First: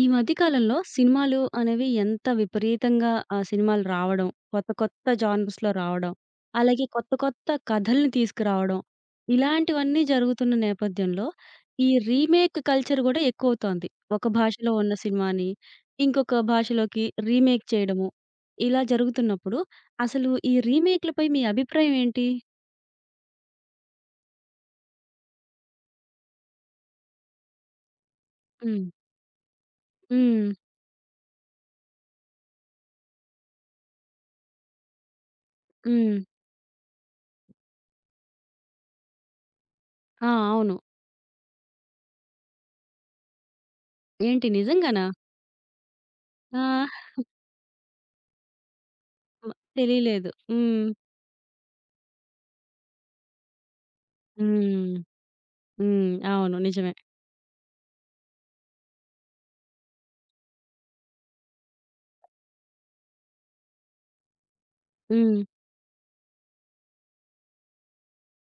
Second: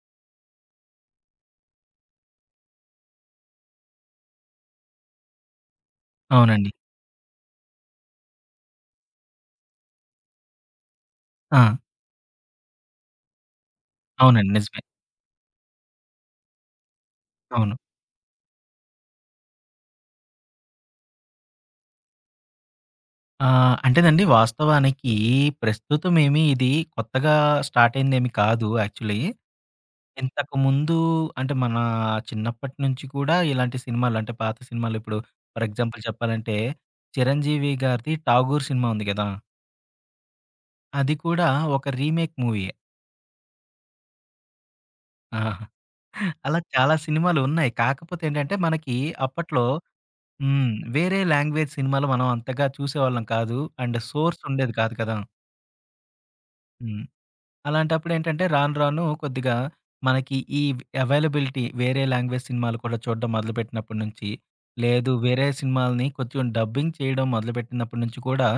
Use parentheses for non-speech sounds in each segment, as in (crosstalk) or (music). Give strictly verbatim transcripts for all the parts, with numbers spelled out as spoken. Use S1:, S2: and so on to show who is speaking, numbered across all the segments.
S1: ఈ మధ్య కాలంలో సినిమాలు అనేవి ఎంత విపరీతంగా ఆ సినిమాలు రావడం, కొత్త కొత్త జానర్స్‌లో రావడం,
S2: అవునండి.
S1: అలాగే కొత్త కొత్త కథల్ని తీసుకురావడం, ఇలాంటివన్నీ జరుగుతున్న నేపథ్యంలో
S2: ఆ!
S1: ఈ రీమేక్ కల్చర్ గూడా ఎక్కువవుతోంది. ఒక
S2: అవునండి.
S1: భాషలో
S2: నిజమే.
S1: ఉన్న సినిమాని ఇంకొక భాషలోకి రీమేక్
S2: అవును.
S1: చేయడము, ఇలా జరుగుతున్నప్పుడు అసలు ఈ రీమేక్‌లపై మీ అభిప్రాయం ఏంటి?
S2: ఆహ్, అంటేనండి వాస్తవానికి ప్రస్తుతమేమి ఇది కొత్తగా స్టార్ట్ అయిందేమి కాదు
S1: హ్మ్.
S2: యాక్చువల్లీ.
S1: హ్మ్.
S2: ఇంతకుముందు అంటే మన చిన్నప్పటి నుంచి కూడా ఇలాంటి సినిమాలు అంటే పాత సినిమాలు ఇప్పుడు ఫర్ ఎగ్జాంపుల్
S1: హ్మ్.
S2: చెప్పాలంటే 'చిరంజీవి' గారిది 'ఠాగూర్' సినిమా ఉంది గదా!
S1: ఆ! అవును.
S2: అది కూడా ఒక రీమేక్ మూవీయే.
S1: ఏంటి నిజంగానా?
S2: ఆ! అలా
S1: ఆ!
S2: చాలా సినిమాలు ఉన్నాయి. కాకపోతే ఏంటంటే మనకి
S1: మ
S2: అప్పట్లో
S1: తెలియలేదు.
S2: హ్మ్.
S1: హ్మ్.
S2: వేరే లాంగ్వేజ్ సినిమాలు మనం అంతగా చూసేవాళ్ళం కాదు. అండ్ సోర్స్ ఉండేది
S1: హ్మ్.
S2: కాదు కదా!
S1: హ్మ్. అవును. నిజమే.
S2: హ్మ్. అలాంటప్పుడేంటంటే రాను రాను కొద్దిగా మనకి ఈ అవైలబిలిటీ వేరే లాంగ్వేజ్ సినిమాలు కూడా చూడడం మొదలుపెట్టినప్పటి నుంచి, లేదు
S1: హ్మ్.
S2: వేరే సినిమాల్ని కొంచెం డబ్బింగ్ చేయడం మొదలుపెట్టినప్పటి నుంచి కూడా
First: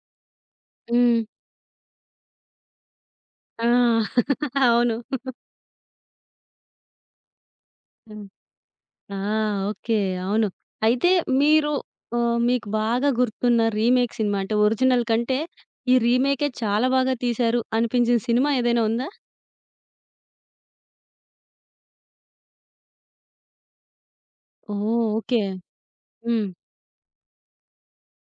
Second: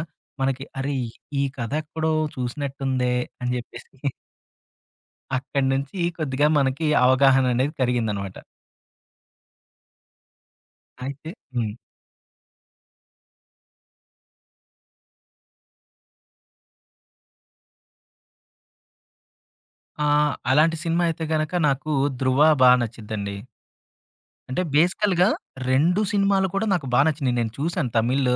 S2: మనకి అరే!
S1: హ్మ్.
S2: ఈ కథ ఎక్కడో చూసినట్టుందే అని
S1: ఆ!
S2: జెప్పేసి (laughs)
S1: (laughs) అవును.
S2: అక్కడి నుంచి కొద్దిగా మనకి అవగాహన అనేది
S1: హ్మ్.
S2: కలిగిందనమాట.
S1: ఆ! ఓకే. అవును. అయితే
S2: అయితే
S1: మీరు
S2: హ్మ్.
S1: ఆహ్, మీకు బాగా గుర్తున్న రీమేక్ సినిమా అంటే ఒరిజినల్ కంటే ఈ రీమేకే చాలా బాగా తీశారు అనిపించిన సినిమా ఏదైనా ఉందా?
S2: ఆహ్, అలాంటి సినిమా అయితే గనక నాకు 'ధ్రువ' బా నచ్చిద్దండి. అంటే
S1: ఓహ్!
S2: బేసికల్‌గా
S1: ఓకే.
S2: రెండు
S1: హ్మ్.
S2: సినిమాలు కూడా నాకు బా నచ్చినియి. నేను చూసాను తమిళ్.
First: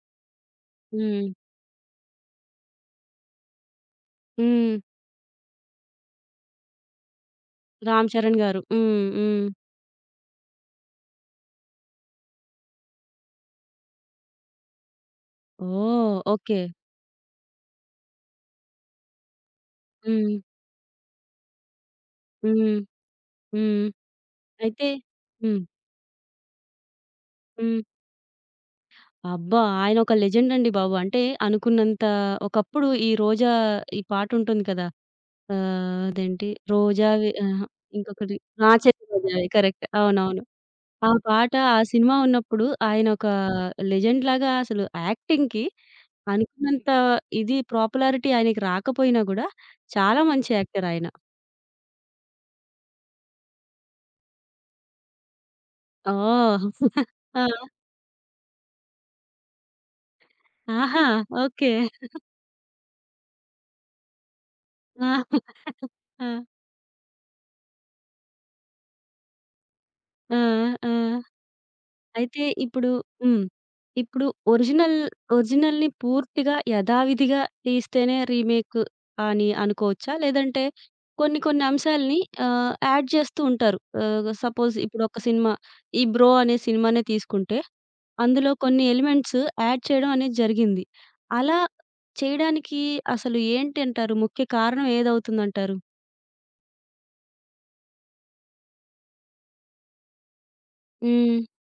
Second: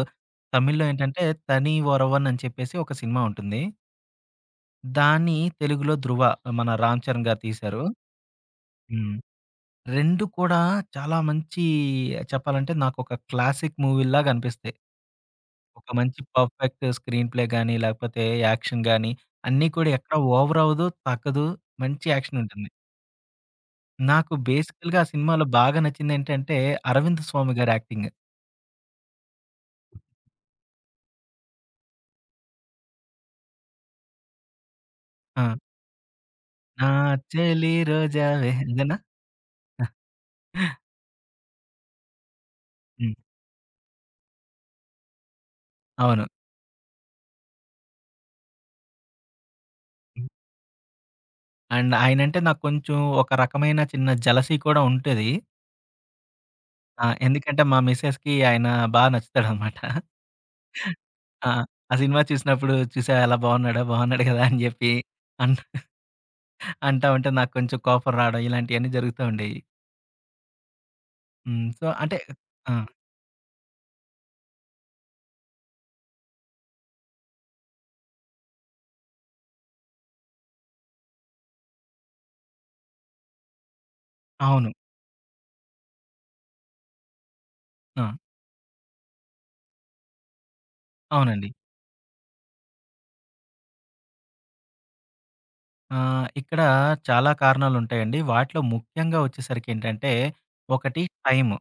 S2: తమిళ్లో ఏంటంటే
S1: హ్మ్.
S2: 'తని ఒరవన్' అని చెప్పేసి ఒక సినిమా ఉంటుంది.
S1: హ్మ్.
S2: దాన్ని తెలుగులో 'ధృవ' మన 'రామ్ చరణ్' గారు తీశారు.
S1: 'రామ్ చరణ్' గారు. హ్మ్.
S2: హ్మ్.
S1: హ్మ్.
S2: రెండూ కూడా చాలా మంచి చెప్పాలంటే నాకొక క్లాసిక్ మూవీ‌ల్లాగా అనిపిస్తాయి. ఒక
S1: ఓహ్!
S2: మంచి
S1: ఓకే.
S2: పర్ఫెక్ట్ స్క్రీన్ ప్లే గాని, లేకపోతే యాక్షన్ గాని అన్నీ కూడా ఎక్కడ
S1: హ్మ్.
S2: ఓవర్ అవ్వదు, తగ్గదు. మంచి యాక్షన్ ఉంటుంది.
S1: హ్మ్. హ్మ్.
S2: నాకు
S1: అయితే
S2: బేసికల్‌గా ఆ సినిమాలో
S1: హ్మ్.
S2: బాగా నచ్చిందేంటంటే 'అరవింద్ స్వామి' గారి
S1: హ్మ్.
S2: యాక్టింగ్.
S1: అబ్బా! ఆయన ఒక లెజెండ్ అండి బాబు. అంటే అనుకున్నంత ఒకప్పుడు ఈ రోజా ఈ పాటుంటుంది కదా!
S2: ఆ!
S1: ఆహ్, అదేంటి
S2: నా
S1: రోజావే అహా!
S2: చెలి
S1: ఇంకొకటి
S2: రోజావే
S1: ఆ!
S2: ఇదేనా?
S1: 'చెరి రోజావే' కరెక్ట్. అవునవును. ఆ పాట, ఆ సినిమా ఉన్నప్పుడు ఆయన
S2: హ్మ్.
S1: ఒక లెజెండ్ లాగా అసలు యాక్టింగ్‌కి
S2: అవును.
S1: అనుకున్నంత ఇది పాపులారిటీ ఆయనకి రాకపోయినా గూడా చాలా
S2: హ్మ్.
S1: మంచి యాక్టర్ ఆయన.
S2: అండ్ ఆయనంటే నాకు కొంచెం ఒక రకమైన చిన్న జెలసీ కూడా ఉంటది.
S1: ఓహ్!
S2: ఆ!
S1: (laughs) ఆ!
S2: ఎందుకంటే మా మిసెస్‌కి ఆయన బా నచ్చుతాడనమాట.
S1: ఆహా!
S2: ఆ!
S1: ఓకే.
S2: ఆ సినిమా చూసినప్పుడు చూసావా ఎలా బాగున్నాడో, బాగున్నాడు కదా! అని చెప్పి
S1: ఆ!
S2: అన్
S1: ఆ!
S2: అంటా ఉంటే నాకు కొంచెం కోపం రావడం ఇలాంటియన్నీ జరుగుతూ ఉండేయి.
S1: ఆ! ఆ!
S2: హ్మ్. సో, అంటే
S1: అయితే
S2: ఆ!
S1: ఇప్పుడు హ్మ్. ఇప్పుడు ఒరిజినల్ ఒరిజినల్‌ని పూర్తిగా యథావిధిగా తీస్తేనే రీమేక్ అని అనుకోవచ్చా? లేదంటే కొన్ని కొన్ని అంశాల్ని ఆహ్, యాడ్ చేస్తూ ఉంటారు. ఆహ్,
S2: అవును.
S1: సపోజ్ ఇప్పుడు ఒక సినిమా ఈ 'బ్రో' అనే సినిమానే తీసుకుంటే
S2: ఆ!
S1: అందులో కొన్ని ఎలిమెంట్స్ యాడ్ చేయడం అనేది జరిగింది.
S2: అవునండి.
S1: అలా చేయడానికి అసలు ఏంటంటారు? ముఖ్య కారణం ఏదవుతుందంటారు?
S2: ఆహ్, ఇక్కడ చాలా కారణాలుంటాయండి. వాటిలో ముఖ్యంగా వచ్చేసరికేంటంటే ఒకటి
S1: హ్మ్.
S2: టైమ్.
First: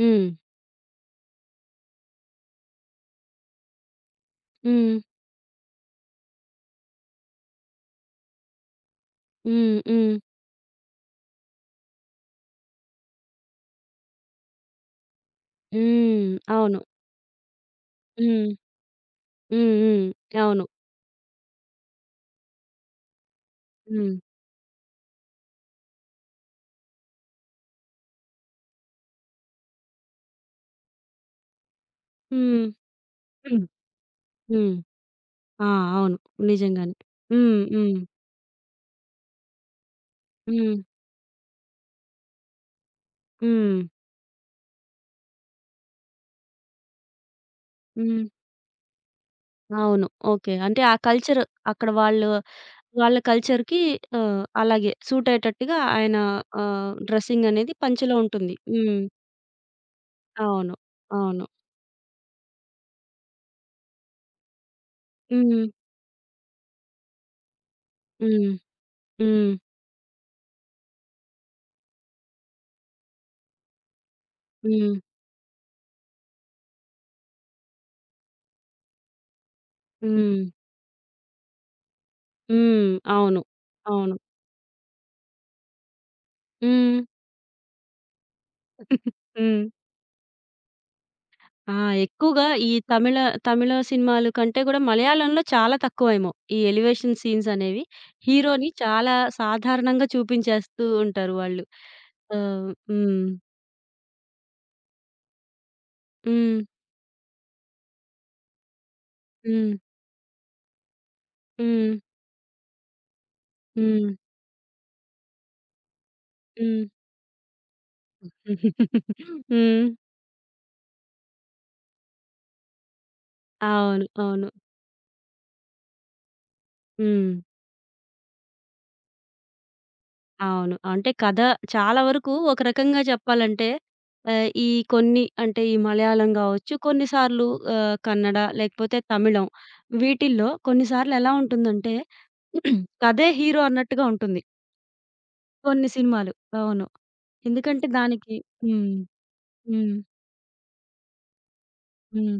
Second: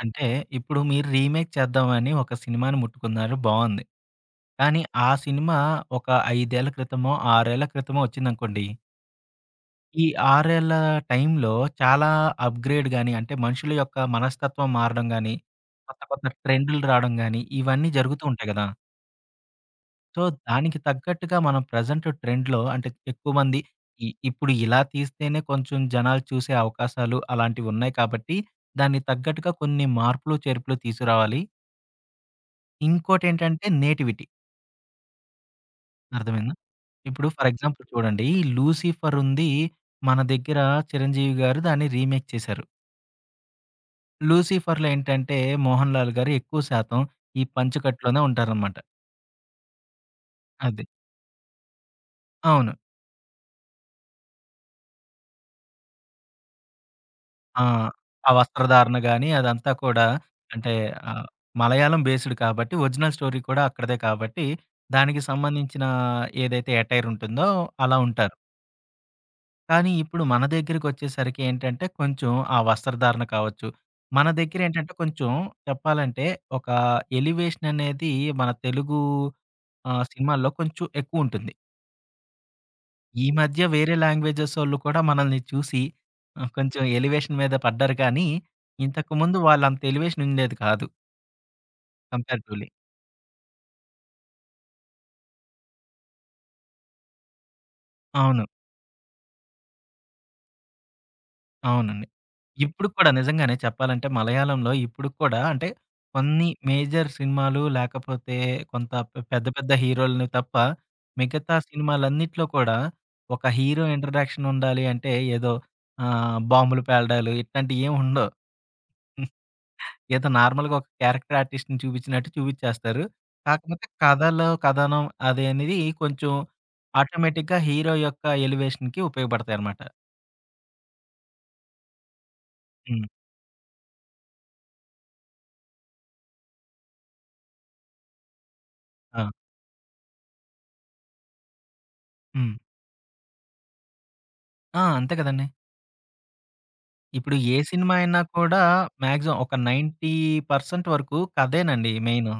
S1: హ్మ్.
S2: అంటే ఇప్పుడు మీరు రీమేక్ చేద్దామని ఒక సినిమాని ముట్టుకున్నారు బావుంది. కానీ
S1: హ్మ్.
S2: ఆ సినిమా ఒక ఐదు ఏళ్ల క్రితమో, ఆరు ఏళ్ల క్రితమో వచ్చిందనుకోండి.
S1: హ్మ్.
S2: ఈ
S1: హ్మ్.
S2: ఆరు ఏళ్ల టైంలో చాలా అప్‌గ్రేడ్ గాని, అంటే మనుషుల యొక్క మనస్తత్వం మారడం గాని, కొత్త కొత్త
S1: హ్మ్. అవును.
S2: ట్రెండ్‌లు రావడం గాని, ఇవన్నీ జరుగుతూ
S1: హ్మ్.
S2: ఉంటాయి గదా!
S1: హ్మ్. హ్మ్.
S2: సో,
S1: అవును.
S2: దానికి తగ్గట్టుగా మనం ప్రెజెంట్ ట్రెండ్‌లో అంటే ఎక్కువ మంది ఇ
S1: హ్మ్.
S2: ఇప్పుడు ఇలా తీస్తేనే కొంచెం జనాలు చూసే అవకాశాలు అలాంటివున్నాయి కాబట్టి, దానికి తగ్గట్టుగా కొన్ని మార్పులు, చేర్పులు తీసుకురావాలి.
S1: హ్మ్. హ్మ్.
S2: ఇంకోటేంటంటే నేటివిటీ.
S1: హ్మ్. ఆ! అవును.
S2: అర్థమైందా?
S1: నిజంగానే.
S2: ఇప్పుడు ఫర్
S1: హ్మ్.
S2: ఎగ్జాంపుల్
S1: హ్మ్.
S2: చూడండి 'లూసిఫర్' ఉంది. మన దగ్గర
S1: హ్మ్.
S2: 'చిరంజీవి' గారు దాన్ని రీమేక్ చేశారు.
S1: హ్మ్.
S2: 'లూసిఫర్‌లో' ఏంటంటే 'మోహన్ లాల్' గారు ఎక్కువ శాతం ఈ పంచకట్టులోనే
S1: హ్మ్.
S2: ఉంటారనమాట.
S1: అవును. ఓకే. అంటే
S2: అది.
S1: ఆ కల్చర్ అక్కడ వాళ్ళు
S2: అవును.
S1: వాళ్ళ కల్చర్‌కి ఆహ్, అలాగే సూట్ అయ్యేటట్టుగా ఆయన ఆహ్, డ్రెస్సింగ్
S2: ఆ!
S1: అనేది పంచెలో
S2: ఆ
S1: ఉంటుంది.
S2: వస్త్రధారణ
S1: హ్మ్.
S2: గాని అదంతా కూడా అంటే
S1: అవును.
S2: ఆహ్,
S1: అవును.
S2: మలయాళం బేస్డ్ కాబట్టి ఒరిజినల్ స్టోరీ కూడా అక్కడిదే కాబట్టి దానికి
S1: హ్మ్.
S2: సంబంధించిన ఏదైతే ఎటైర్ ఉంటుందో అలా ఉంటారు.
S1: హ్మ్. హ్మ్.
S2: కానీ ఇప్పుడు మన దగ్గరికొచ్చేసరికి ఏంటంటే, కొంచెం ఆ వస్త్రధారణ కావచ్చు. మన దగ్గరేంటంటే,
S1: హ్మ్.
S2: కొంచెం చెప్పాలంటే ఒక ఎలివేషన్ అనేది మన తెలుగు ఆహ్,
S1: హ్మ్.
S2: సినిమాల్లో కొంచెం ఎక్కువుంటుంది.
S1: హ్మ్.
S2: ఈ
S1: అవును.
S2: మధ్య వేరే
S1: అవును.
S2: లాంగ్వేజెసోళ్ళు కూడా మనల్ని చూసి ఆహ్, కొంచెం
S1: హ్మ్.
S2: ఎలివేషన్ మీద పడ్డారు కానీ, ఇంతకుముందు
S1: హ్మ్.
S2: వాళ్ళంత ఎలివేషన్ ఉండేది కాదు
S1: ఆ! ఎక్కువగా
S2: కంపారిటివ్‌లీ.
S1: ఈ తమిళ, తమిళ సినిమాలు కంటే గూడా మలయాళంలో చాలా తక్కువేమో. ఈ ఎలివేషన్ సీన్స్ అనేవి.
S2: అవును.
S1: హీరోని చాలా సాధారణంగా చూపించేస్తూ ఉంటారు వాళ్ళు.
S2: అవునండి.
S1: ఆహ్,
S2: ఇప్పుడు కూడా
S1: హ్మ్.
S2: నిజంగానే చెప్పాలంటే మలయాళంలో ఇప్పుడు కూడా అంటే కొన్ని
S1: హ్మ్.
S2: మేజర్ సినిమాలు లేకపోతే కొంత పె పెద్ద పెద్ద
S1: హ్మ్.
S2: హీరోలని తప్ప మిగతా
S1: హ్మ్.
S2: సినిమాలన్నిట్లో కూడా ఒక హీరో
S1: హ్మ్.
S2: ఇంట్రడక్షన్ ఉండాలి అంటే ఏదో ఆహ్, బాంబులు
S1: హ్మ్.
S2: పేలడాలు ఇట్లాంటియేం ఉండవు.
S1: (laughs) హ్మ్.
S2: ఏదో నార్మల్‌గా ఒక క్యారెక్టర్ ఆర్టిస్ట్‌ని చూపించినట్టు చూపించేస్తారు. కాకపోతే
S1: అవును. అవును.
S2: కథలో కథనం అది అనేది కొంచెం
S1: హ్మ్.
S2: ఆటోమేటిక్‌గా హీరో యొక్క ఎలివేషన్‌కి ఉపయోగపడతాయన్నమాట.
S1: అవును. అంటే కథ చాలా వరకు ఒక రకంగా
S2: హ్మ్.
S1: చెప్పాలంటే ఆహ్, ఈ కొన్ని అంటే ఈ మలయాళం గావచ్చు, కొన్నిసార్లు ఆహ్, కన్నడ లేకపోతే
S2: ఆ!
S1: తమిళం వీటిల్లో కొన్నిసార్లు ఎలా ఉంటుందంటే
S2: హ్మ్.
S1: కథే హీరో అన్నట్టుగా ఉంటుంది.
S2: ఆ! అంతే కదండీ!
S1: కొన్ని సినిమాలు. అవును.
S2: ఇప్పుడు ఏ
S1: ఎందుకంటే
S2: సినిమా అయినా
S1: దానికి
S2: కూడా
S1: హ్మ్.
S2: మాక్సిమం ఒక
S1: హ్మ్.
S2: తొంభై శాతం వరకు కథేనండి మెయిను.
S1: హ్మ్.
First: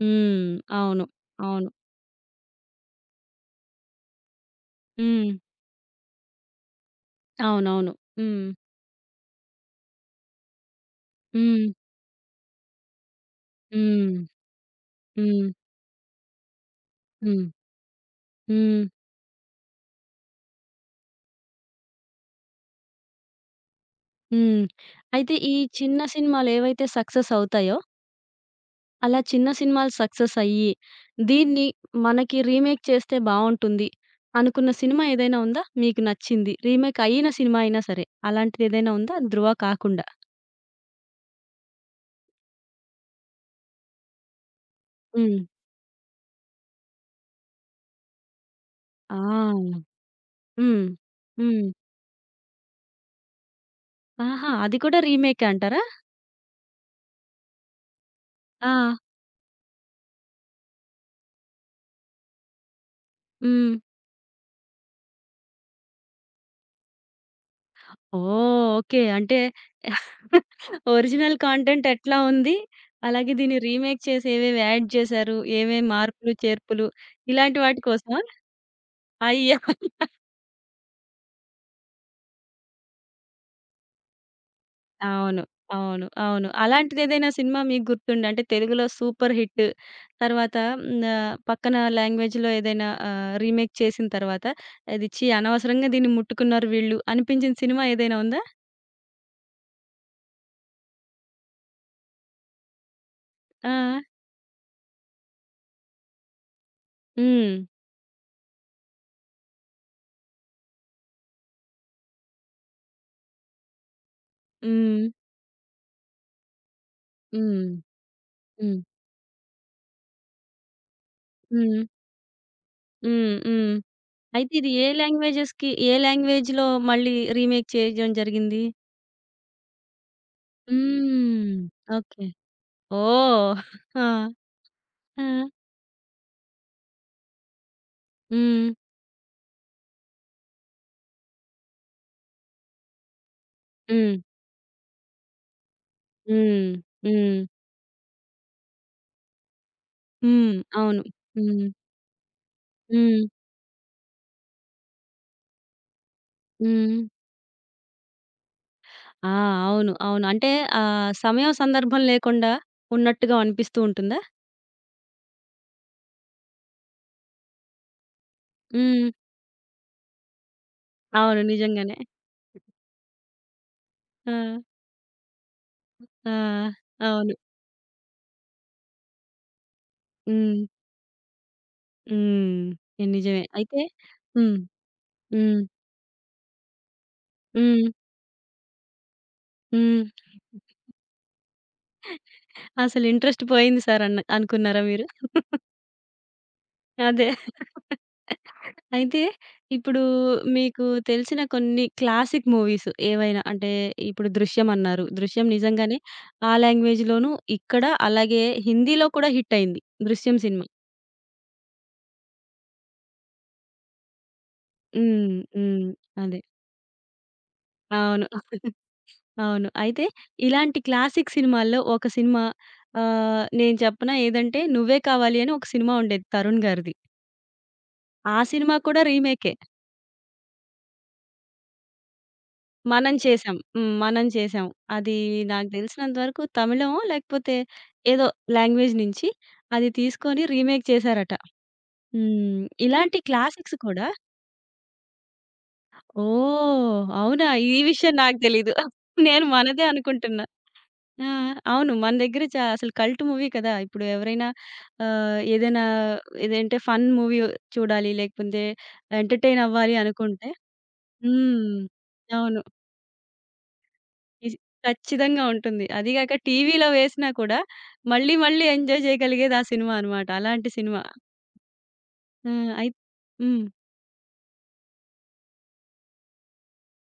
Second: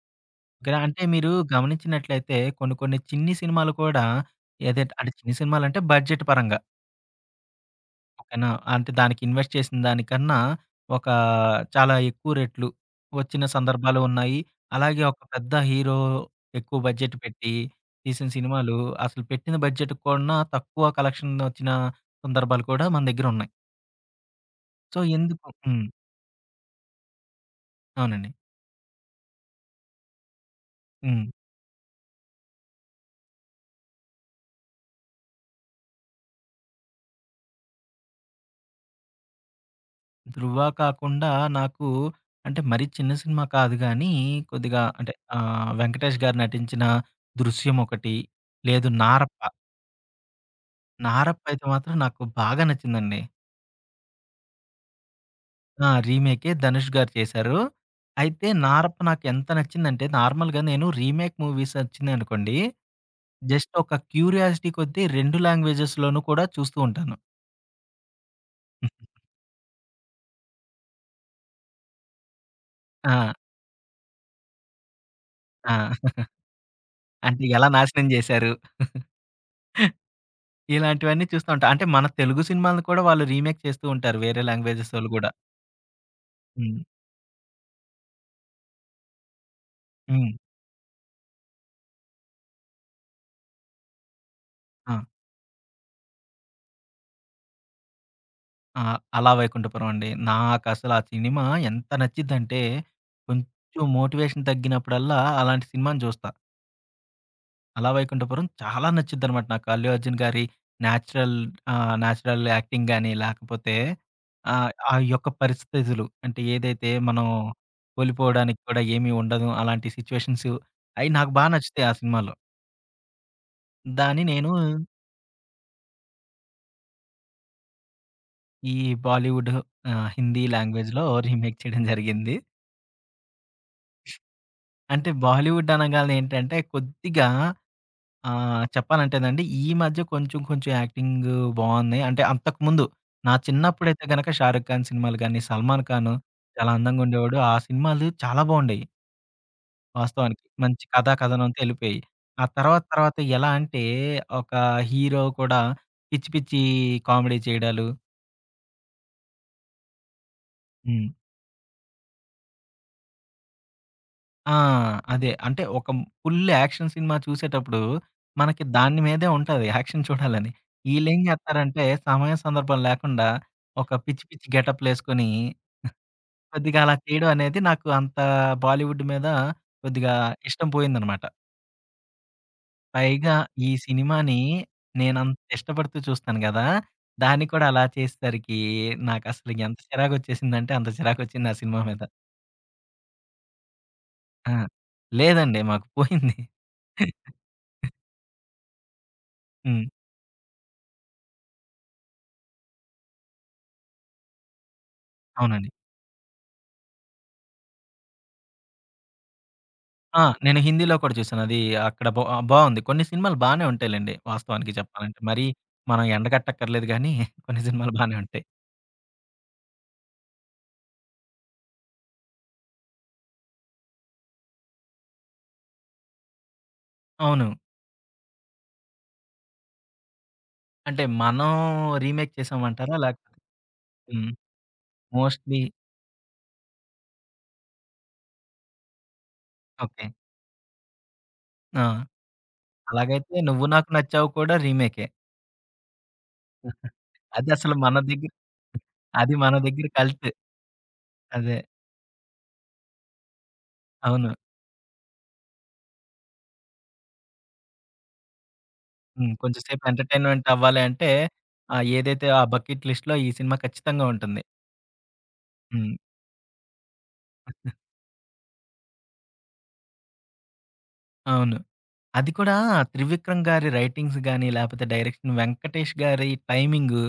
S1: హ్మ్.
S2: ఓకేనా? అంటే
S1: అవును.
S2: మీరు
S1: అవును.
S2: గమనించినట్లయితే కొన్ని కొన్ని చిన్ని సినిమాలు కూడా ఏదైతే అంటే
S1: హ్మ్.
S2: చిన్ని సినిమాలంటే బడ్జెట్ పరంగా
S1: అవునవును. హ్మ్.
S2: ఓకేనా? అంటే దానికి ఇన్వెస్ట్ చేసిన దానికన్నా ఒక
S1: హ్మ్.
S2: చాలా ఎక్కువ రెట్లు వచ్చిన సందర్భాలు
S1: హ్మ్.
S2: ఉన్నాయి. అలాగే ఒక
S1: హ్మ్.
S2: పెద్ద హీరో ఎక్కువ బడ్జెట్
S1: హ్మ్.
S2: పెట్టి తీసిన సినిమాలు
S1: హ్మ్.
S2: అసలు పెట్టిన బడ్జెట్ కన్నా తక్కువ కలెక్షన్ వచ్చిన సందర్భాలు కూడా మన దగ్గరున్నాయి.
S1: హ్మ్.
S2: సో,
S1: అయితే
S2: ఎందుకు
S1: ఈ
S2: హ్మ్.
S1: చిన్న సినిమాలేవైతే సక్సెస్ అవుతాయో,
S2: అవునండి.
S1: అలా చిన్న సినిమాలు సక్సెస్ అయ్యి,
S2: హ్మ్.
S1: దీన్ని మనకి రీమేక్ చేస్తే బావుంటుంది అనుకున్న సినిమా ఏదైనా ఉందా? మీకు నచ్చింది. రీమేక్ అయిన సినిమా అయినా సరే. అలాంటిదేదైనా ఉందా? 'ధ్రువ' కాకుండా?
S2: ధృవ కాకుండా నాకు అంటే మరీ చిన్న సినిమా కాదు గానీ, కొద్దిగా హ్మ్. అంటే
S1: హ్మ్.
S2: ఆహ్, వెంకటేష్ గారు నటించిన 'దృశ్యం' ఒకటి, లేదు
S1: ఆ!
S2: 'నారప్ప'.
S1: హ్మ్.
S2: 'నారప్ప' అయితే
S1: హ్మ్.
S2: మాత్రం నాకు బాగా నచ్చిందండి.
S1: ఆహా! అది కూడా రీమేకే అంటారా?
S2: ఆ! రీమేకే ధనుష్ గారు చేశారు. అయితే
S1: ఆ!
S2: 'నారప్ప' నాకెంత నచ్చిందంటే నార్మల్‌గా నేను రీమేక్ మూవీస్ వచ్చినాయనుకోండి, జస్ట్
S1: హ్మ్.
S2: ఒక క్యూరియాసిటీ కొద్దీ రెండు లాంగ్వేజెస్‌లోనూ కూడా చూస్తూ ఉంటాను.
S1: ఓహ్! ఓకే.
S2: (laughs)
S1: అంటే (laughs) ఒరిజినల్ కంటెంట్ ఎట్లా ఉంది?
S2: ఆ!
S1: అలాగే దీన్ని రీమేక్ చేసి ఏవేవి యాడ్ చేశారు?
S2: ఆ!
S1: ఏమేం మార్పులు, చేర్పులు
S2: అంటే
S1: ఇలాంటి
S2: ఎలా
S1: వాటి
S2: నాశనం
S1: కోసమా?
S2: జేశారు?
S1: అయ్యో!
S2: ఇలాంటివన్నీ చూస్తూ ఉంటాం. అంటే మన తెలుగు సినిమాలను కూడా వాళ్ళు రీమేక్ చేస్తూ ఉంటారు. వేరే లాంగ్వేజెసోళ్ళు గూడా.
S1: అవును. అవును. అవును.
S2: హ్మ్.
S1: అలాంటిదేదైనా సినిమా మీకు గుర్తుందా? అంటే తెలుగులో సూపర్ హిట్
S2: హ్మ్.
S1: తర్వాత హ్మ్. ఆహ్, పక్కన లాంగ్వేజ్‌లో ఏదైనా ఆహ్, రీమేక్ చేసిన తర్వాత
S2: ఆ!
S1: అది ఛీ! అనవసరంగా దీన్ని ముట్టుకున్నారు వీళ్ళు అనిపించిన సినిమా ఏదైనా ఉందా?
S2: ఆ! 'అల వైకుంఠపురం' అండి. నాకసల ఆ సినిమా ఎంత నచ్చిద్దంటే,
S1: ఆ!
S2: కొంచెం
S1: ఆ!
S2: మోటివేషన్ తగ్గినప్పుడల్లా అలాంటి సినిమాని జూస్తా.
S1: హ్మ్.
S2: 'అల వైకుంఠపురం' చాలా నచ్చిద్దనమాట నాకు. 'అల్లు అర్జున్' గారి నేచురల్ ఆహ్, నేచురల్ యాక్టింగ్ గాని, లేకపోతే ఆహ్, ఆ
S1: హ్మ్.
S2: యొక్క పరిస్థితులు అంటే ఏదైతే మనం
S1: హ్మ్.
S2: కోల్పోవడానికి
S1: హ్మ్.
S2: కూడా ఏమీ ఉండదు. అలాంటి సిట్యుయేషన్స్ అయి నాకు బా
S1: హ్మ్.
S2: నచ్చుతాయి ఆ సినిమాలో.
S1: హ్మ్. హ్మ్.
S2: దాన్ని నేను
S1: అయితే ఇది ఏ లాంగ్వేజెస్‌కి ఏ లాంగ్వేజ్‌లో మళ్ళీ రీమేక్ చేయడం జరిగింది?
S2: ఈ బాలీవుడ్ ఆహ్, హిందీ లాంగ్వేజ్‌లో
S1: హ్మ్.
S2: రీమేక్ చేయడం
S1: ఓకే.
S2: జరిగింది.
S1: ఓహ్! ఆ!
S2: అంటే
S1: ఆ!
S2: బాలీవుడ్ అనగానే ఏంటంటే కొద్దిగా ఆహ్,
S1: హ్మ్.
S2: చెప్పాలంటేనండి ఈ మధ్య కొంచెం కొంచెం యాక్టింగ్ బావున్నాయి. అంటే అంతకుముందు నా చిన్నప్పుడైతే
S1: హ్మ్.
S2: గనక 'షారుక్ ఖాన్' సినిమాలు గాని, 'సల్మాన్ ఖాన్'
S1: హ్మ్.
S2: చాలా అందంగా ఉండేవాడు.
S1: హ్మ్.
S2: ఆ సినిమాలు చాలా బావుండేయి వాస్తవానికి.
S1: హ్మ్.
S2: మంచి
S1: అవును.
S2: కథా కథనంతో
S1: హ్మ్.
S2: ఎళ్ళిపోయాయి. ఆ తర్వాత తర్వాత
S1: హ్మ్.
S2: ఎలా అంటే ఒక హీరో కూడా పిచ్చి పిచ్చి
S1: హ్మ్.
S2: కామెడీ చేయడాలు
S1: ఆ! అవును. అవును. అంటే
S2: హ్మ్.
S1: ఆహ్, సమయం, సందర్భం లేకుండా ఉన్నట్టుగా అనిపిస్తూ ఉంటుందా?
S2: ఆ! అదే. అంటే ఒక ఫుల్ యాక్షన్ సినిమా చూసేటప్పుడు మనకి దాని
S1: హ్మ్.
S2: మీదే ఉంటది యాక్షన్ చూడాలని. ఈళ్ళేం
S1: అవును.
S2: జేత్తారంటే
S1: నిజంగానే.
S2: సమయం, సందర్భం లేకుండా ఒక పిచ్చి
S1: ఆ!
S2: పిచ్చి గెటప్‌లేసుకొని
S1: ఆ!
S2: కొద్దిగా అలా చేయడం
S1: అవును.
S2: అనేది నాకు అంత బాలీవుడ్ మీద కొద్దిగా
S1: హ్మ్.
S2: ఇష్టం పోయిందనమాట.
S1: హ్మ్. ఇది
S2: పైగా
S1: నిజమే.
S2: ఈ
S1: అయితే
S2: సినిమాని
S1: హ్మ్.
S2: నేనంత
S1: హ్మ్.
S2: ఇష్టపడుతూ చూస్తాను గదా! దాన్ని కూడా అలా
S1: హ్మ్.
S2: చేసేసరికి నాకసలు ఎంత
S1: హ్మ్.
S2: చిరాకొచ్చేసిందంటే అంత చిరాకొచ్చింది ఆ సినిమా మీద.
S1: అసలు ఇంట్రెస్ట్ పోయింది సార్ అన్న
S2: ఆ!
S1: అనుకున్నారా మీరు?
S2: లేదండి. మాకు పోయింది.
S1: అదే. అయితే
S2: హ్మ్.
S1: ఇప్పుడు మీకు తెలిసిన కొన్ని క్లాసిక్ మూవీస్ ఏవైనా అంటే ఇప్పుడు 'దృశ్యం' అన్నారు. 'దృశ్యం'
S2: అవునండి.
S1: నిజంగానే ఆ లాంగ్వేజ్‌లోనూ ఇక్కడ అలాగే హిందీలో కూడా హిట్ అయింది
S2: ఆ!
S1: 'దృశ్యం'
S2: నేను
S1: సినిమా.
S2: హిందీలో కూడా చూసాను. అది అక్కడ బా బావుంది. కొన్ని సినిమాలు బానే ఉంటాయిలెండి వాస్తవానికి చెప్పాలంటే.
S1: హ్మ్.
S2: మరి
S1: హ్మ్.
S2: మనం
S1: అదే.
S2: ఎండగట్టక్కర్లేదు గానీ (laughs) కొన్ని సినిమాలు బానే
S1: అవును.
S2: ఉంటాయి.
S1: అవును. అయితే ఇలాంటి క్లాసిక్ సినిమాల్లో ఒక సినిమా ఆహ్, నేను చెప్పనా ఏదంటే 'నువ్వే కావాలి' అని ఒక సినిమా ఉండేది తరుణ్ గారిది.
S2: అవును.
S1: ఆ సినిమా కూడా రీమేకే.
S2: అంటే మనం రీమేక్ చేసామంటారా?
S1: మనం
S2: లేకపోతే
S1: చేసాం. హ్మ్. మనం
S2: హ్మ్.
S1: చేసాం. అది
S2: మోస్ట్‌లీ
S1: నాకు తెలిసినంత వరకు తమిళమో లేకపోతే ఏదో లాంగ్వేజ్ నుంచి అది
S2: ఓకే.
S1: తీసుకొని రీమేక్ చేశారట.
S2: ఆ!
S1: హ్మ్. ఇలాంటి
S2: అలాగైతే 'నువ్వు
S1: క్లాసిక్స్
S2: నాకు
S1: కూడా
S2: నచ్చావు' కూడా రీమేకే. (laughs)
S1: ఓహ్! అవునా?
S2: అది
S1: ఈ
S2: అసలు మన
S1: విషయం
S2: దగ్గర
S1: నాకు తెలీదు.
S2: అది
S1: నేను
S2: మన
S1: మనదే
S2: దగ్గర కల్ట్.
S1: అనుకుంటున్నా. ఆ!
S2: అదే.
S1: అవును. మన దగ్గర చ అసలు కల్ట్ మూవీ కదా! ఇప్పుడు
S2: అవును.
S1: ఎవరైనా ఆహ్, ఏదైనా ఏదంటే ఫన్ మూవీ చూడాలి, లేకపోతే
S2: హ్మ్.
S1: ఎంటర్‌టైన్
S2: కొంచెం సేపు
S1: అవ్వాలి అనుకుంటే
S2: ఎంటర్‌టైన్‌మెంట్ అవ్వాలి అంటే
S1: హ్మ్.
S2: ఆహ్, ఏదైతే ఆ
S1: అవును.
S2: బకెట్ లిస్ట్‌లో ఈ సినిమా ఖచ్చితంగా ఉంటుంది.
S1: ఇస్ ఖచ్చితంగా ఉంటుంది.
S2: హ్మ్.
S1: అదీగాక టీవీలో వేసినా కూడా మళ్ళీ మళ్ళీ ఎంజాయ్ చేయగలిగేది ఆ సినిమా అన్నమాట. అలాంటి సినిమా.
S2: అవును. అది
S1: ఆ!
S2: కూడా
S1: అయి
S2: 'త్రివిక్రమ్'
S1: హ్మ్.
S2: గారి రైటింగ్స్ గాని, లేపోతే డైరెక్షన్ 'వెంకటేష్' గారి టైమింగు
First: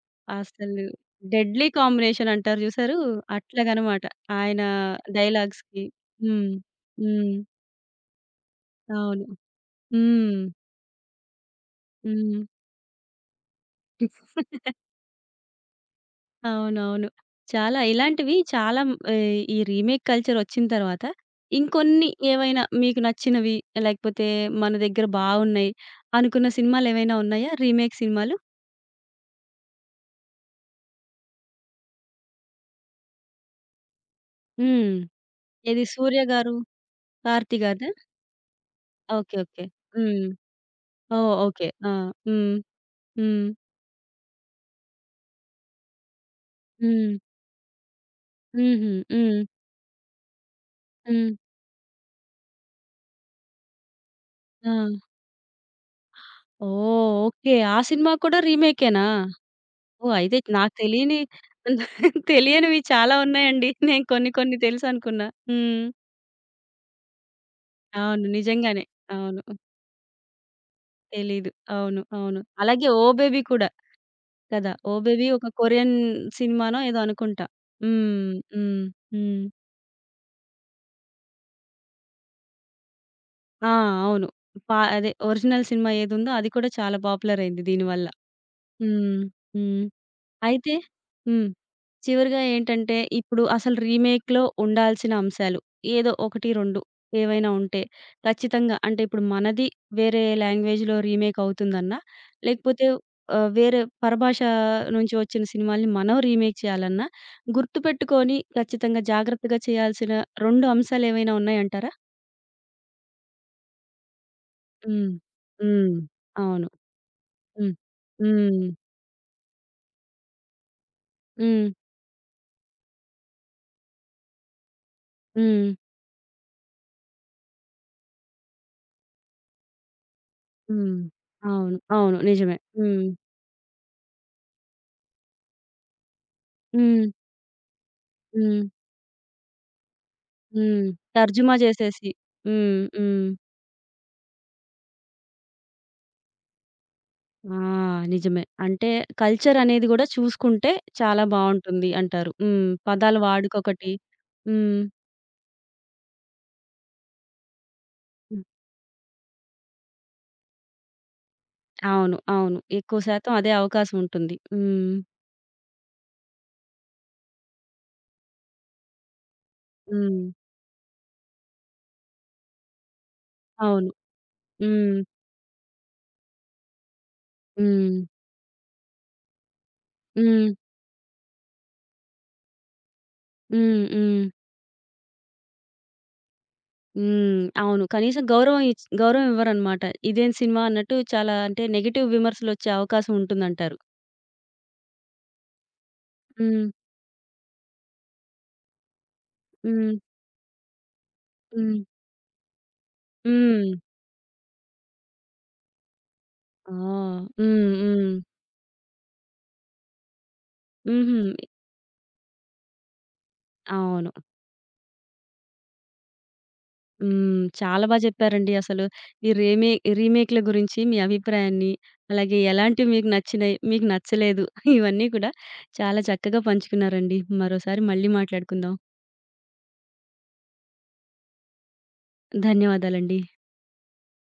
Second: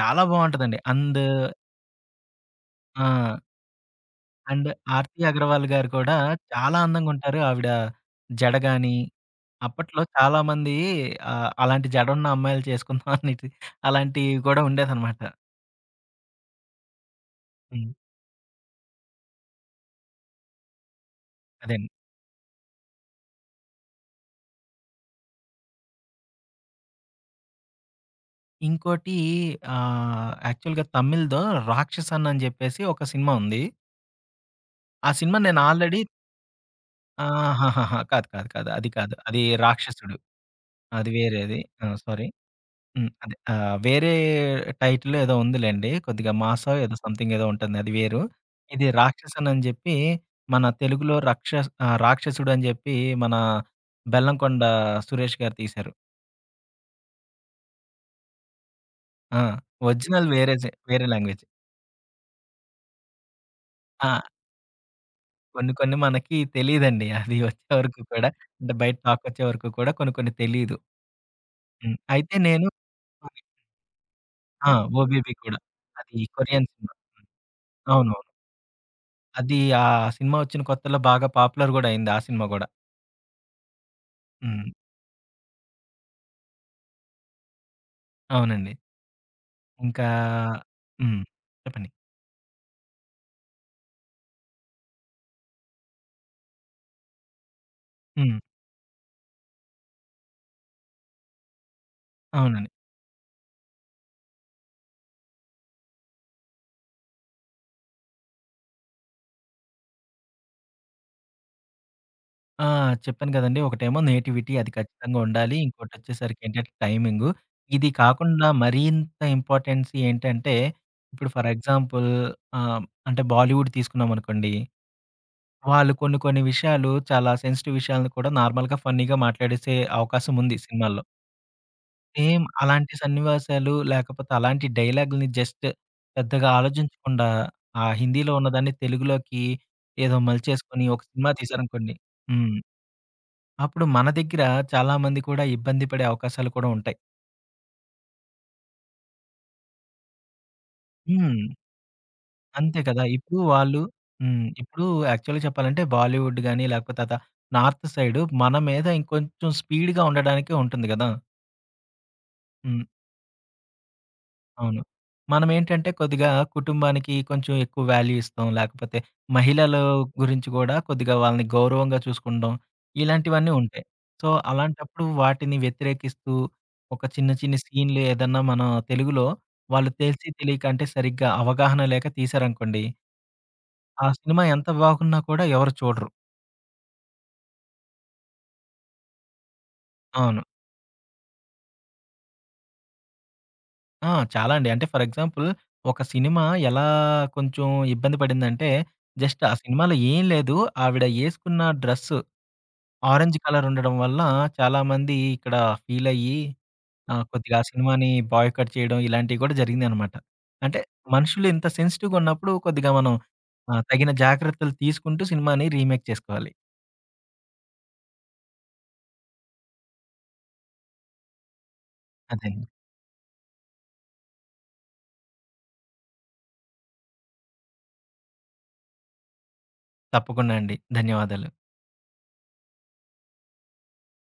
S2: చాలా బావుంటదండి.
S1: అసలు
S2: అండ్
S1: డెడ్లీ కాంబినేషన్ అంటారు చూసారు?
S2: ఆ!
S1: అట్లాగనమాట. ఆయన
S2: అండ్ 'ఆర్తి అగర్వాల్'
S1: డైలాగ్స్‌కి.
S2: గారు కూడా
S1: హ్మ్.
S2: చాలా అందంగా
S1: హ్మ్.
S2: ఉంటారు. ఆవిడ జడ గాని,
S1: అవును.
S2: అప్పట్లో
S1: హ్మ్.
S2: చాలామంది ఆహ్, అలాంటి జడున్న
S1: హ్మ్.
S2: అమ్మాయిలు చేసుకుందాం అనేసి అలాంటివి కూడా ఉండేదనమాట.
S1: అవునవును. చాలా
S2: హ్మ్.
S1: ఇలాంటివి చాలా హ్మ్, ఆహ్, ఈ రీమేక్ కల్చర్ వచ్చిన తర్వాత,
S2: అదండి.
S1: ఇంకొన్ని ఏవైనా మీకు నచ్చినవి, లేకపోతే మన దగ్గర బావున్నాయి అనుకున్న సినిమాలేవైనా ఉన్నాయా? రీమేక్ సినిమాలు?
S2: ఇంకోటి ఆహ్, యాక్చువల్‌గా తమిళ్‌దో 'రాక్షసన్' అని చెప్పేసి ఒక సినిమా ఉంది.
S1: హ్మ్.
S2: ఆ సినిమా నేను
S1: ఏది
S2: ఆల్రెడీ
S1: 'సూర్య' గారు, 'కార్తీ' గారిదా?
S2: ఆహాహాహా! కాదు, కాదు, కాదు. అది కాదు.
S1: ఓకే.
S2: అది
S1: ఓకే.
S2: 'రాక్షసుడు.'
S1: హ్మ్.
S2: అది
S1: ఓహ్!
S2: వేరేది.
S1: ఓకే.
S2: ఆ!
S1: ఆ!
S2: సారీ.
S1: హ్మ్.
S2: హ్మ్. అదే
S1: హ్మ్.
S2: ఆహ్, వేరే టైటిల్ ఏదో ఉందిలెండి. కొద్దిగా మాసో ఏదో
S1: హ్మ్.
S2: సంథింగ్ ఏదో ఉంటుంది. అది వేరు. ఇది
S1: హుహు. హ్మ్.
S2: 'రాక్షసన్' అని చెప్పి మన తెలుగులో
S1: హ్మ్.
S2: రక్ష ఆహ్, 'రాక్షసుడు' అని చెప్పి మన 'బెల్లంకొండ
S1: ఆ!
S2: సురేష్' గారు తీశారు.
S1: ఓహ్! ఓకే. ఆ సినిమా కూడా రీమేకేనా?
S2: ఆ!
S1: ఓహ్!
S2: ఒరిజినల్
S1: అయితే
S2: వేరే జె
S1: నాకు
S2: వేరే
S1: తెలియని
S2: లాంగ్వేజ్.
S1: (laughs) తెలియనివి చాలా ఉన్నాయండి. నేను
S2: ఆ!
S1: కొన్ని కొన్ని తెలుసనుకున్నా.
S2: కొన్ని
S1: హ్మ్.
S2: కొన్ని మనకి తెలీదండి. అది వచ్చే వరకు
S1: అవును.
S2: కూడా అంటే
S1: నిజంగానే.
S2: బయట
S1: అవును.
S2: టాకొచ్చే వరకు కూడా కొన్ని కొన్ని తెలీదు.
S1: తెలీదు.
S2: హ్మ్.
S1: అవును.
S2: అయితే
S1: అవును.
S2: నేను
S1: అలాగే 'ఓ బేబీ' కూడా కదా!
S2: ఆ!
S1: 'ఓ బేబీ'
S2: 'ఓబీబీ'
S1: ఒక
S2: కూడా.
S1: కొరియన్
S2: అది కొరియన్
S1: సినిమానో
S2: సినిమా.
S1: ఏదో అనుకుంటా.
S2: అవును.
S1: హ్మ్. హ్మ్. హ్మ్.
S2: అది ఆ సినిమా వచ్చిన కొత్తలో బాగా పాపులర్ గూడా అయింది. ఆ సినిమా గూడా.
S1: ఆ! అవును.
S2: హ్మ్.
S1: పా అదే ఒరిజినల్ సినిమా ఏదుందో అది కూడా చాలా పాపులర్ అయింది దీనివల్ల.
S2: అవునండి.
S1: హ్మ్. హ్మ్.
S2: ఇంకా
S1: అయితే
S2: హ్మ్.
S1: హ్మ్.
S2: చెప్పండి.
S1: చివరగా ఏంటంటే, ఇప్పుడు అసలు రీమేక్‌లో ఉండాల్సిన అంశాలు ఏదో ఒకటి, రెండు ఏవైనా ఉంటే
S2: హ్మ్.
S1: ఖచ్చితంగా అంటే ఇప్పుడు మనది వేరే లాంగ్వేజ్‌లో రీమేక్ అవుతుందన్నా,
S2: అవునండి.
S1: లేకపోతే ఆహ్, వేరే పరభాష నుంచి వచ్చిన సినిమాల్ని మనం రీమేక్ చేయాలన్నా, గుర్తుపెట్టుకొని ఖచ్చితంగా జాగ్రత్తగా చేయాల్సిన రెండు అంశాలు ఏవైనా ఉన్నాయంటారా?
S2: ఆ! చెప్పాను గదండీ! ఒకటేమో నేటివిటీ అది
S1: హ్మ్.
S2: ఖచ్చితంగా ఉండాలి.
S1: హ్మ్.
S2: ఇంకోటొచ్చేసరికి
S1: అవును.
S2: ఏంటంటే టైమింగు.
S1: హ్మ్.
S2: ఇది కాకుండా
S1: హ్మ్.
S2: మరింత ఇంపార్టెన్స్ ఏంటంటే, ఇప్పుడు ఫర్
S1: హ్మ్.
S2: ఎగ్జాంపుల్ ఆహ్, అంటే బాలీవుడ్ తీసుకున్నామనుకోండి.
S1: హ్మ్.
S2: వాళ్ళు కొన్ని కొన్ని విషయాలు చాలా సెన్సిటివ్ విషయాలను కూడా నార్మల్‌గా ఫన్నీగా మాట్లాడేసే అవకాశం ఉంది
S1: హ్మ్.
S2: సినిమాల్లో.
S1: అవును. అవును.
S2: సేమ్
S1: నిజమే.
S2: అలాంటి
S1: హ్మ్.
S2: సన్నివేశాలు, లేకపోతే అలాంటి డైలాగ్‌లని జస్ట్ పెద్దగా
S1: హ్మ్.
S2: ఆలోచించకుండా, ఆ హిందీలో
S1: హ్మ్.
S2: ఉన్నదాన్ని తెలుగులోకి ఏదో మలిచేసుకొని
S1: హ్మ్.
S2: ఒక సినిమా
S1: తర్జుమా
S2: తీశారనుకోండి
S1: జేసేసి.
S2: హ్మ్.
S1: హ్మ్. హ్మ్.
S2: అప్పుడు మన దగ్గర చాలామంది కూడా ఇబ్బంది పడే అవకాశాలు కూడా ఉంటాయి.
S1: ఆ! నిజమే. అంటే కల్చర్ అనేది గూడా చూసుకుంటే చాలా
S2: హ్మ్.
S1: బావుంటుంది అంటారు. హ్మ్.
S2: అంతే కదా!
S1: పదాల
S2: ఇప్పుడు వాళ్ళు
S1: వాడుకొకటి.
S2: హ్మ్.
S1: హ్మ్.
S2: ఇప్పుడు యాక్చువల్‌గా చెప్పాలంటే బాలీవుడ్ గాని, లేకపోతే అత నార్త్ సైడు
S1: హ్మ్.
S2: మన మీద ఇంకొంచెం స్పీడ్‌గా ఉండడానికే ఉంటుంది గదా!
S1: అవును. అవును.
S2: హ్మ్.
S1: ఎక్కువ శాతం అదే అవకాశం ఉంటుంది.
S2: అవును.
S1: హ్మ్.
S2: మనమేంటంటే కొద్దిగా కుటుంబానికి కొంచెం ఎక్కువ వాల్యూ ఇస్తాం. లేకపోతే మహిళల
S1: హ్మ్.
S2: గురించి గూడా కొద్దిగా వాళ్ళని గౌరవంగా చూసుకుండం. ఇలాంటివన్నీ ఉంటాయి.
S1: అవును.
S2: సో,
S1: హ్మ్.
S2: అలాంటప్పుడు వాటిని వ్యతిరేకిస్తూ ఒక చిన్న చిన్న
S1: హ్మ్.
S2: సీన్‌లు ఏదన్నా మన తెలుగులో వాళ్ళు తెలిసి
S1: హ్మ్.
S2: తెలియక అంటే సరిగ్గా అవగాహన లేక తీశారనుకోండి.
S1: హ్మ్.
S2: ఆ
S1: హ్మ్.
S2: సినిమా ఎంత బాగున్నా కూడా ఎవరు చూడరు.
S1: హ్మ్. అవును. కనీసం గౌరవం ఇచ్ గౌరవం ఇవ్వరనమాట. ఇదేం
S2: అవును.
S1: సినిమా అన్నట్టు చాలా అంటే నెగెటివ్ విమర్శలొచ్చే అవకాశం ఉంటుందంటారు.
S2: ఆ! చాలా అండి. అంటే ఫర్ ఎగ్జాంపుల్ ఒక సినిమా
S1: హ్మ్.
S2: ఎలా కొంచెం ఇబ్బంది పడిందంటే జస్ట్ ఆ
S1: హ్మ్.
S2: సినిమాలో ఏం లేదు. ఆవిడ యేసుకున్న
S1: హ్మ్.
S2: డ్రెస్సు ఆరెంజ్ కలర్
S1: హ్మ్.
S2: ఉండడం వల్ల చాలామంది ఇక్కడ ఫీలయ్యి
S1: ఆ!
S2: ఆహ్, కొద్దిగా ఆ
S1: హ్మ్.
S2: సినిమాని
S1: హ్మ్.
S2: బాయ్‌కట్ చేయడం ఇలాంటివి కూడా జరిగిందనమాట. అంటే
S1: హుహు.
S2: మనుషులు ఇంత సెన్సిటివ్‌గా ఉన్నప్పుడు కొద్దిగా మనం ఆహ్,
S1: అవును.
S2: తగిన జాగ్రత్తలు తీసుకుంటూ సినిమాని రీమేక్ చేసుకోవాలి.
S1: హ్మ్. చాలా బా చెప్పారండి అసలు. ఈ రీమే రీమేక్‌ల గురించి మీ అభిప్రాయాన్ని, అలాగే
S2: అదే అండి.
S1: ఎలాంటివి మీకు నచ్చినయి, మీకు నచ్చలేదు ఇవన్నీ కూడా చాలా చక్కగా పంచుకున్నారండి. మరోసారి మళ్ళీ మాట్లాడుకుందాం.
S2: తప్పకుండా అండి. ధన్యవాదాలు.
S1: ధన్యవాదాలండి.